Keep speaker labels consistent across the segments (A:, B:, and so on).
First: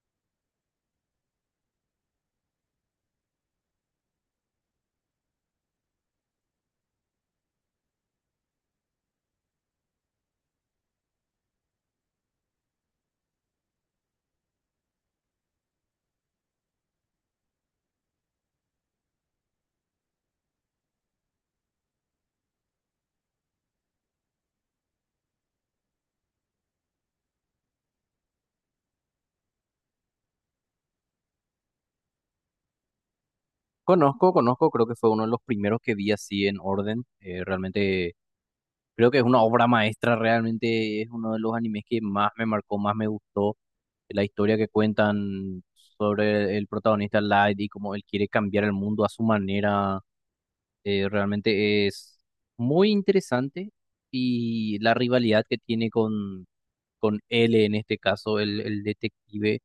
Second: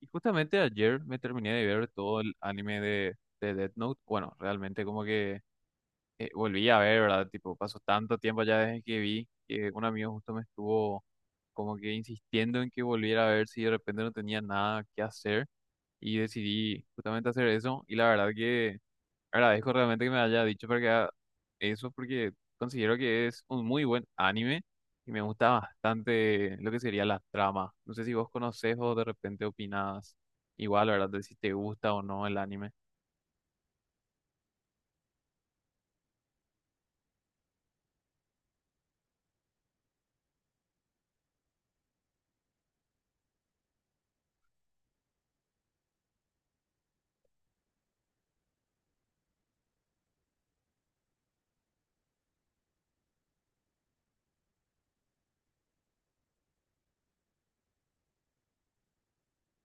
A: Y justamente ayer me terminé de ver todo el anime de Death Note. Bueno, realmente como que volví a ver, ¿verdad? Tipo, pasó tanto tiempo ya desde que vi que un amigo justo me estuvo como que insistiendo en que volviera a ver si de repente no tenía nada que hacer y decidí justamente hacer eso. Y la verdad que agradezco realmente que me haya dicho para que haga eso porque considero que es un muy buen anime y me gusta bastante lo que sería la trama. No sé si vos conocés o de repente opinas igual, ¿verdad? De si te gusta o no el anime.
B: Conozco, creo que fue uno de los primeros que vi así en orden. Realmente creo que es una obra maestra, realmente es uno de los animes que más me marcó, más me gustó. La historia que cuentan sobre el protagonista Light y cómo él quiere cambiar el mundo a su manera, realmente es muy interesante. Y la rivalidad que tiene con L, en este caso, el detective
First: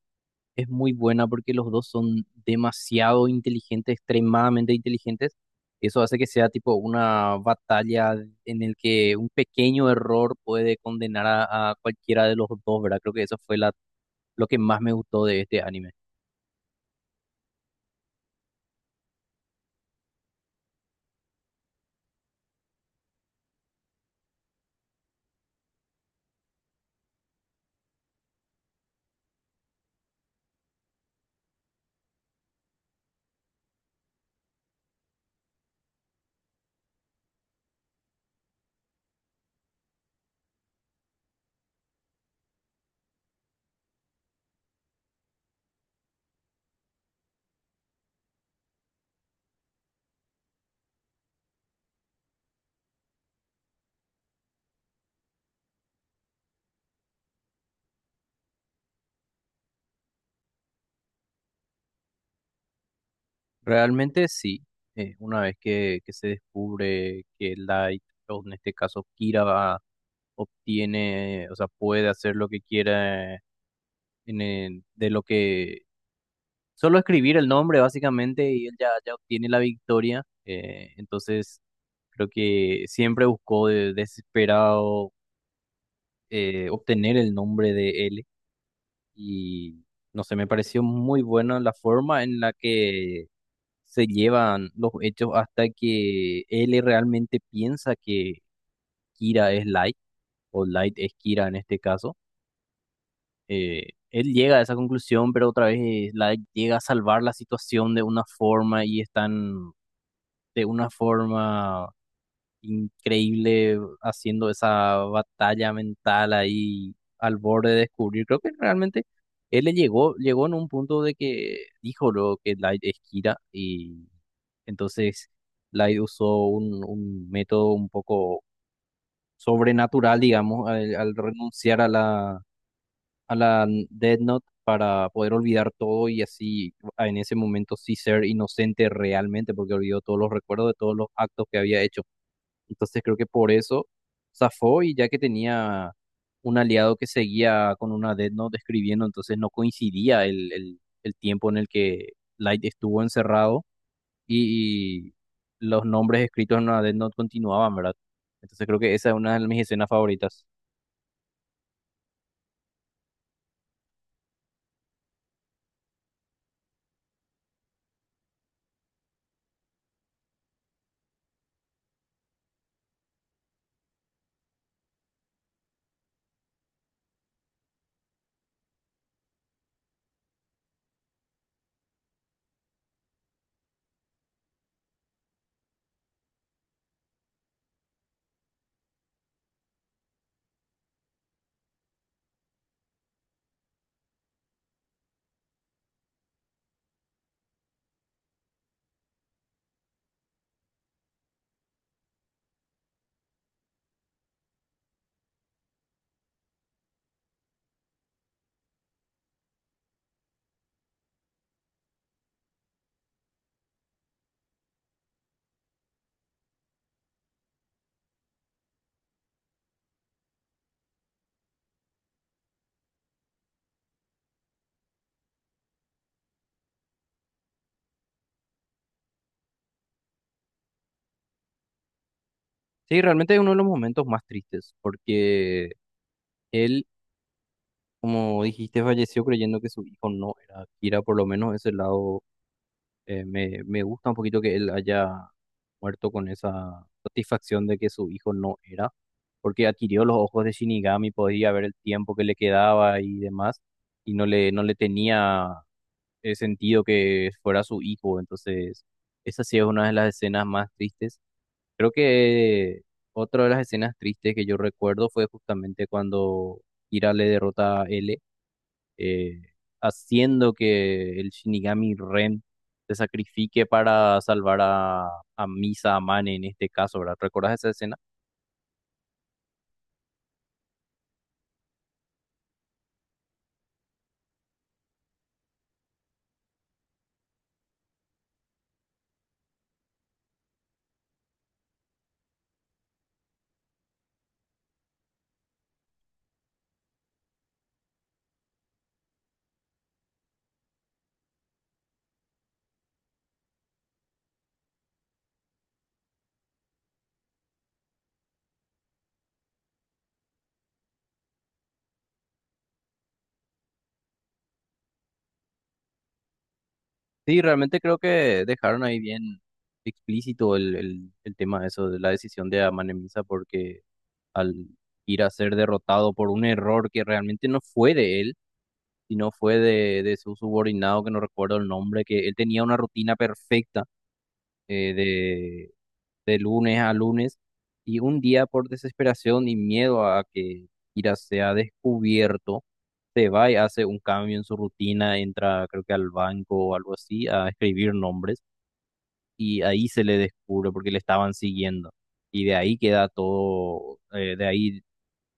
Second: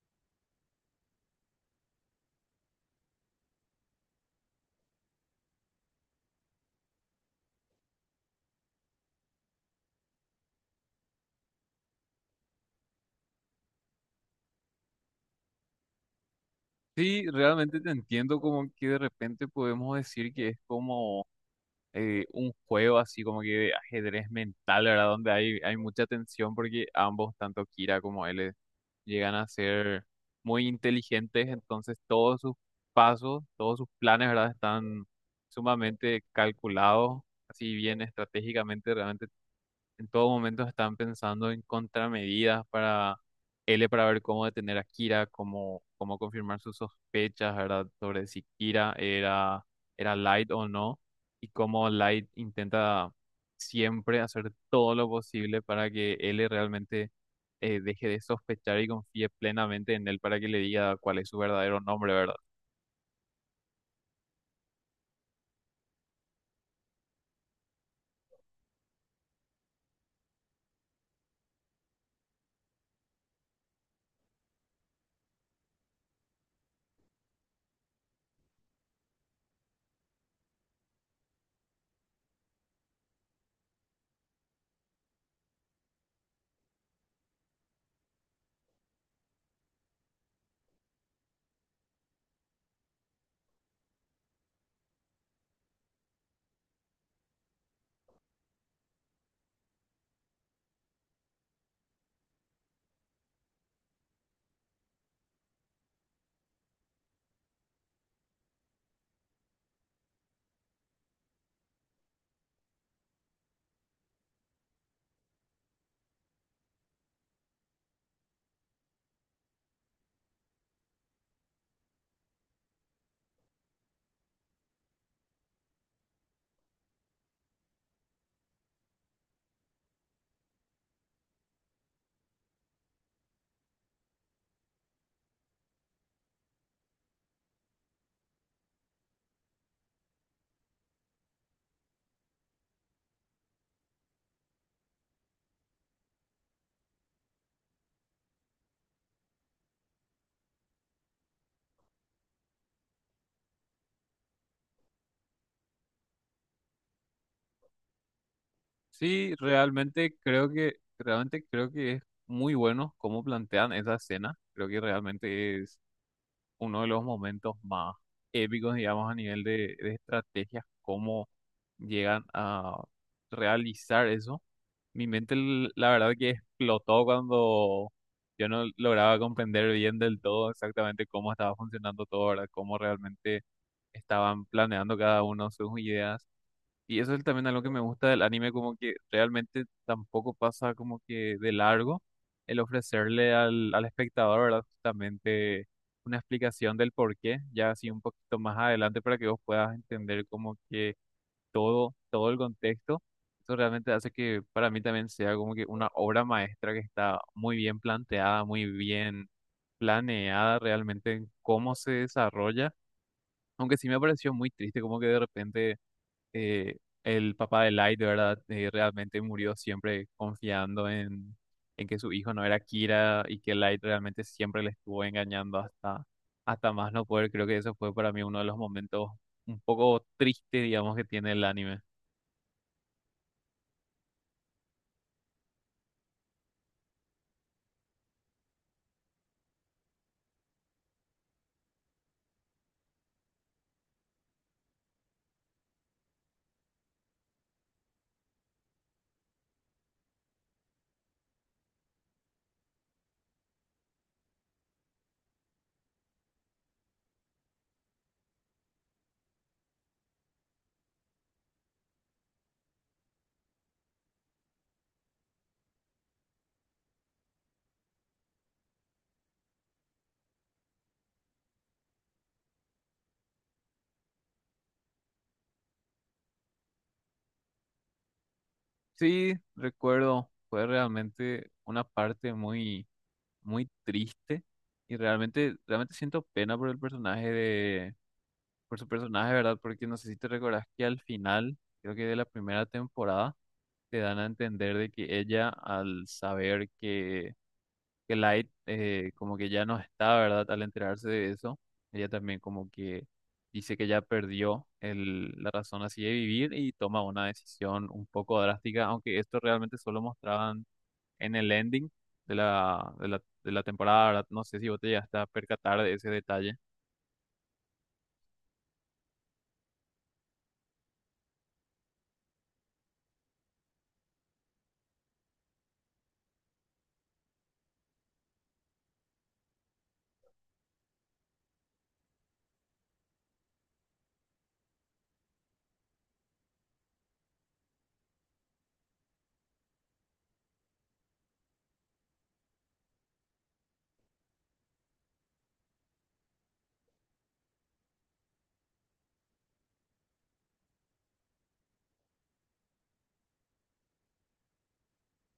B: es muy buena porque los dos son demasiado inteligentes, extremadamente inteligentes. Eso hace que sea tipo una batalla en el que un pequeño error puede condenar a cualquiera de los dos, ¿verdad? Creo que lo que más me gustó de este anime.
A: Sí, realmente te entiendo como que de repente podemos decir que es como un juego así como que de ajedrez mental, ¿verdad? Donde hay mucha tensión porque ambos, tanto Kira como él, llegan a ser muy inteligentes, entonces todos sus pasos, todos sus planes, ¿verdad? Están sumamente calculados, así bien estratégicamente, realmente en todo momento están pensando en contramedidas para L para ver cómo detener a Kira, cómo confirmar sus sospechas, ¿verdad? Sobre si Kira era Light o no, y cómo Light intenta siempre hacer todo lo posible para que L realmente deje de sospechar y confíe plenamente en él para que le diga cuál es su verdadero nombre, ¿verdad?
B: Realmente sí, una vez que se descubre que Light, o en este caso Kira, obtiene, o sea, puede hacer lo que quiera en el- de lo que Solo escribir el nombre básicamente y él ya obtiene la victoria. Entonces creo que siempre buscó desesperado obtener el nombre de él y no sé, me pareció muy buena la forma en la que se llevan los hechos hasta que él realmente piensa que Kira es Light o Light es Kira en este caso. Él llega a esa conclusión, pero otra vez Light llega a salvar la situación de una forma y están de una forma increíble haciendo esa batalla mental ahí al borde de descubrir. Creo que realmente llegó en un punto de que dijo lo que Light es Kira y entonces Light usó un método un poco sobrenatural, digamos, al renunciar a a la Death Note para poder olvidar todo y así en ese momento sí ser inocente realmente porque olvidó todos los recuerdos de todos los actos que había hecho. Entonces creo que por eso zafó y ya que tenía un aliado que seguía con una Death Note escribiendo, entonces no coincidía el tiempo en el que Light estuvo encerrado y los nombres escritos en una Death Note continuaban, ¿verdad? Entonces creo que esa es
A: Sí,
B: una de mis escenas
A: realmente
B: favoritas.
A: creo que, realmente creo que es muy bueno cómo plantean esa escena. Creo que realmente es uno de los momentos más épicos, digamos, a nivel de estrategias, cómo llegan a realizar eso. Mi mente, la verdad que explotó cuando yo no lograba comprender bien del todo exactamente cómo estaba funcionando todo, ¿verdad? Cómo realmente estaban planeando cada uno sus ideas. Y eso es también algo que me gusta del anime, como que realmente tampoco pasa como que de largo el ofrecerle al espectador, ¿verdad? Justamente una explicación del por qué, ya así un poquito más adelante para que vos puedas entender como que todo el contexto. Eso realmente hace que para mí también sea como que una obra maestra que está muy bien planteada, muy bien planeada realmente en cómo se desarrolla. Aunque sí me pareció muy triste como que de repente eh, el papá de Light, de verdad, realmente murió siempre confiando en que su hijo no era Kira y que Light realmente siempre le estuvo engañando hasta más no poder. Creo que eso fue para mí uno de los momentos un poco tristes, digamos, que tiene el anime.
B: Sí, realmente es uno de los momentos más tristes porque él, como dijiste, falleció creyendo que su hijo no era Kira, por lo menos ese lado me gusta un poquito que él haya muerto con esa satisfacción de que su hijo no era, porque adquirió los ojos de Shinigami, podía ver el tiempo que le quedaba y demás, y no le tenía sentido que fuera su hijo. Entonces, esa sí es una de las escenas más tristes. Creo que otra de las escenas tristes que yo recuerdo fue justamente cuando Kira le derrota a L eh, haciendo que el Shinigami Ren se sacrifique para salvar a Misa Amane en este caso, ¿verdad? ¿Recuerdas esa escena?
A: Sí, recuerdo, fue realmente una parte muy triste y realmente siento pena por el personaje de, por su personaje, ¿verdad? Porque no sé si te recordás que al final, creo que de la primera temporada, te dan a entender de que ella, al saber que Light como que ya no está, ¿verdad? Al enterarse de eso, ella también como que dice que ya perdió la razón así de vivir y toma una decisión un poco drástica, aunque esto realmente solo mostraban en el ending de la temporada, ¿verdad? No sé si vos te llegaste a percatar de ese detalle.
B: Sí, realmente creo que dejaron ahí bien explícito el tema de eso, de la decisión de Amane Misa, porque al ir a ser derrotado por un error que realmente no fue de él, sino fue de su subordinado, que no recuerdo el nombre, que él tenía una rutina perfecta eh, de lunes a lunes y un día por desesperación y miedo a que Kira sea descubierto, se va y hace un cambio en su rutina, entra creo que al banco o algo así a escribir nombres y ahí se le descubre porque le estaban siguiendo y de ahí queda todo, de ahí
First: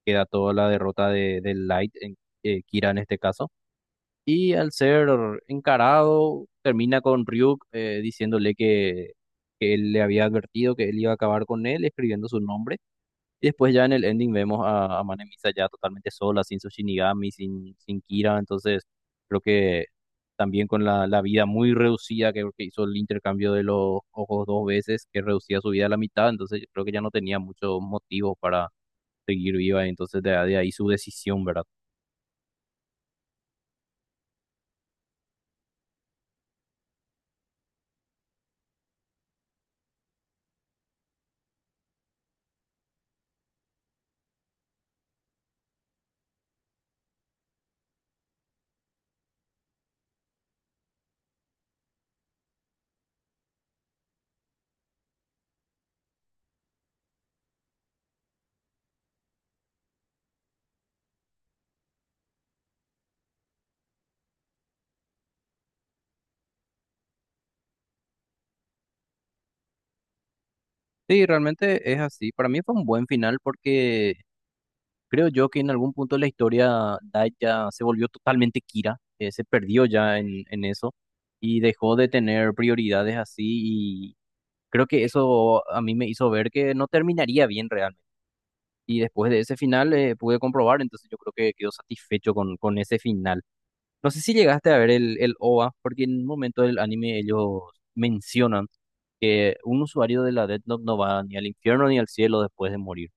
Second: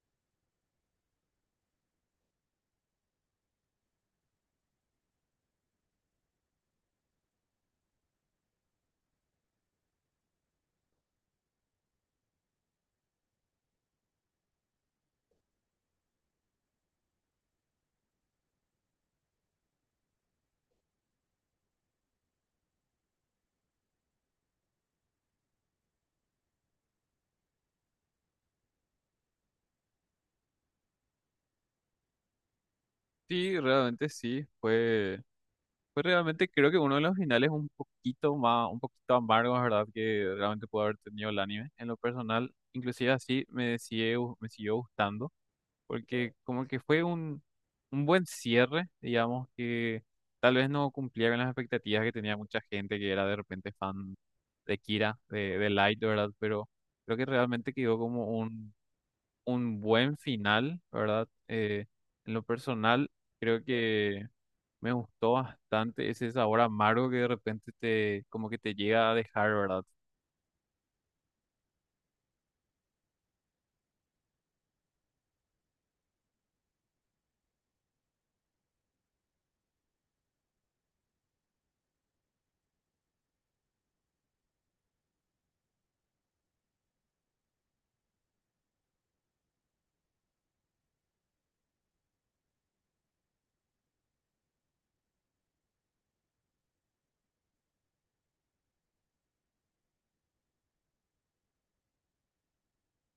B: queda toda la derrota de Light, Kira en este caso y al ser encarado, termina con Ryuk diciéndole que él le había advertido que él iba a acabar con él, escribiendo su nombre. Y después ya en el ending vemos a Mane Misa ya totalmente sola, sin su Shinigami, sin Kira. Entonces creo que también con la vida muy reducida, que hizo el intercambio de los ojos dos veces, que reducía su vida a la mitad. Entonces yo creo que ya no tenía muchos motivos para seguir viva. Entonces de ahí su decisión, ¿verdad?
A: Sí, realmente sí, fue... Pues realmente creo que uno de los finales un poquito más, un poquito amargos, ¿verdad? Que realmente pudo haber tenido el anime. En lo personal, inclusive así me siguió gustando, porque como que fue un buen cierre, digamos, que tal vez no cumplía con las expectativas que tenía mucha gente que era de repente fan de Kira, de Light, ¿verdad? Pero creo que realmente quedó como un buen final, ¿verdad? En lo personal, creo que... Me gustó bastante ese sabor amargo que de repente te, como que te llega a dejar, ¿verdad?
B: Sí, realmente es así. Para mí fue un buen final porque creo yo que en algún punto de la historia Dai ya se volvió totalmente Kira, se perdió ya en eso y dejó de tener prioridades así y creo que eso a mí me hizo ver que no terminaría bien realmente. Y después de ese final pude comprobar, entonces yo creo que quedó satisfecho con ese final. No sé si llegaste a ver el OVA, porque en un momento del anime ellos mencionan que un usuario de la Death Note no va ni al infierno ni al cielo después de morir.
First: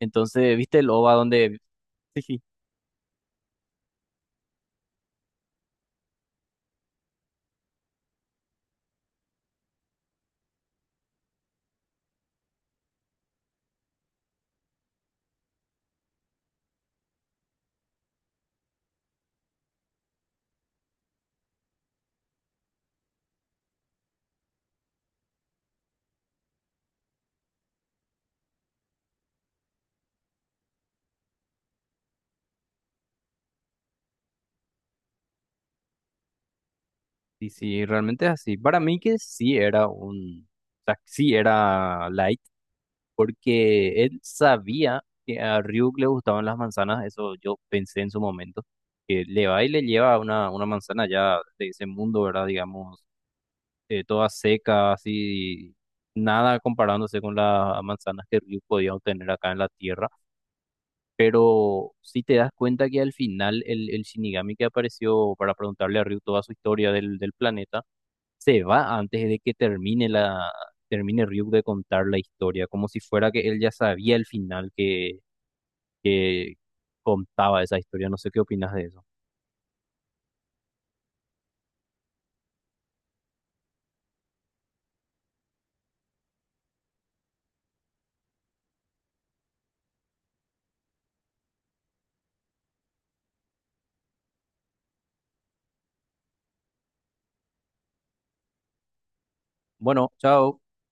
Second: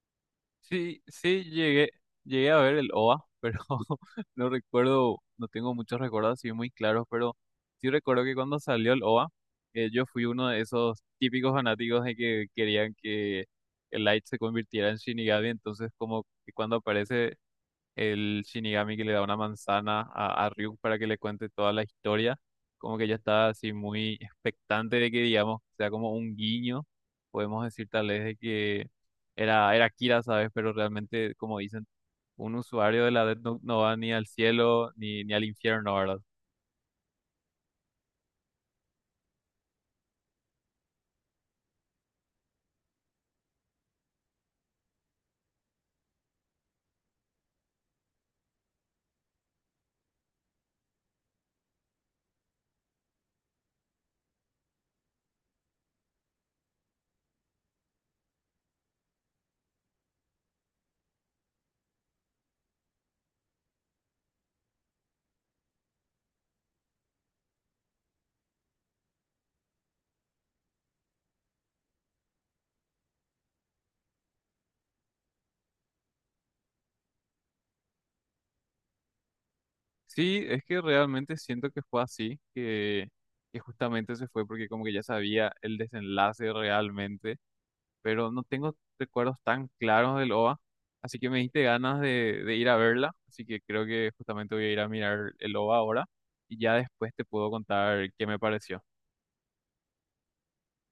B: Entonces, ¿viste el
A: Sí,
B: OVA
A: sí,
B: donde... Sí, sí,
A: llegué a ver el OVA, pero no recuerdo, no tengo muchos recuerdos así muy claros, pero sí recuerdo que cuando salió el OVA, yo fui uno de esos típicos fanáticos de que querían que el Light se convirtiera en Shinigami, entonces como que cuando aparece el Shinigami que le da una manzana a Ryuk para que le cuente toda la historia, como que ya está así muy expectante de que, digamos, sea como un guiño, podemos decir tal vez de que era Kira, ¿sabes? Pero realmente, como dicen, un usuario de la Death Note no va ni al cielo ni al infierno, ¿verdad?
B: sí, sí, realmente es así. Para mí que sí era un... O sea, sí era Light, porque él sabía que a Ryuk le gustaban las manzanas, eso yo pensé en su momento, que le va y le lleva una manzana ya de ese mundo, ¿verdad? Digamos, toda seca, así, nada comparándose con las manzanas que Ryu podía obtener acá en la tierra. Pero si te das cuenta que al final el Shinigami que apareció para preguntarle a Ryu toda su historia del planeta, se va antes de que termine Ryu de contar la historia, como si fuera que él ya sabía el final que contaba esa historia. No sé qué opinas de eso.
A: Sí, es que realmente siento que fue así, que justamente se fue porque como que ya sabía el desenlace realmente pero no tengo recuerdos tan claros del OVA, así que me diste ganas de ir a verla, así que creo que justamente voy a ir a mirar el OVA ahora y ya después te puedo contar qué me pareció.
B: Bueno, chao.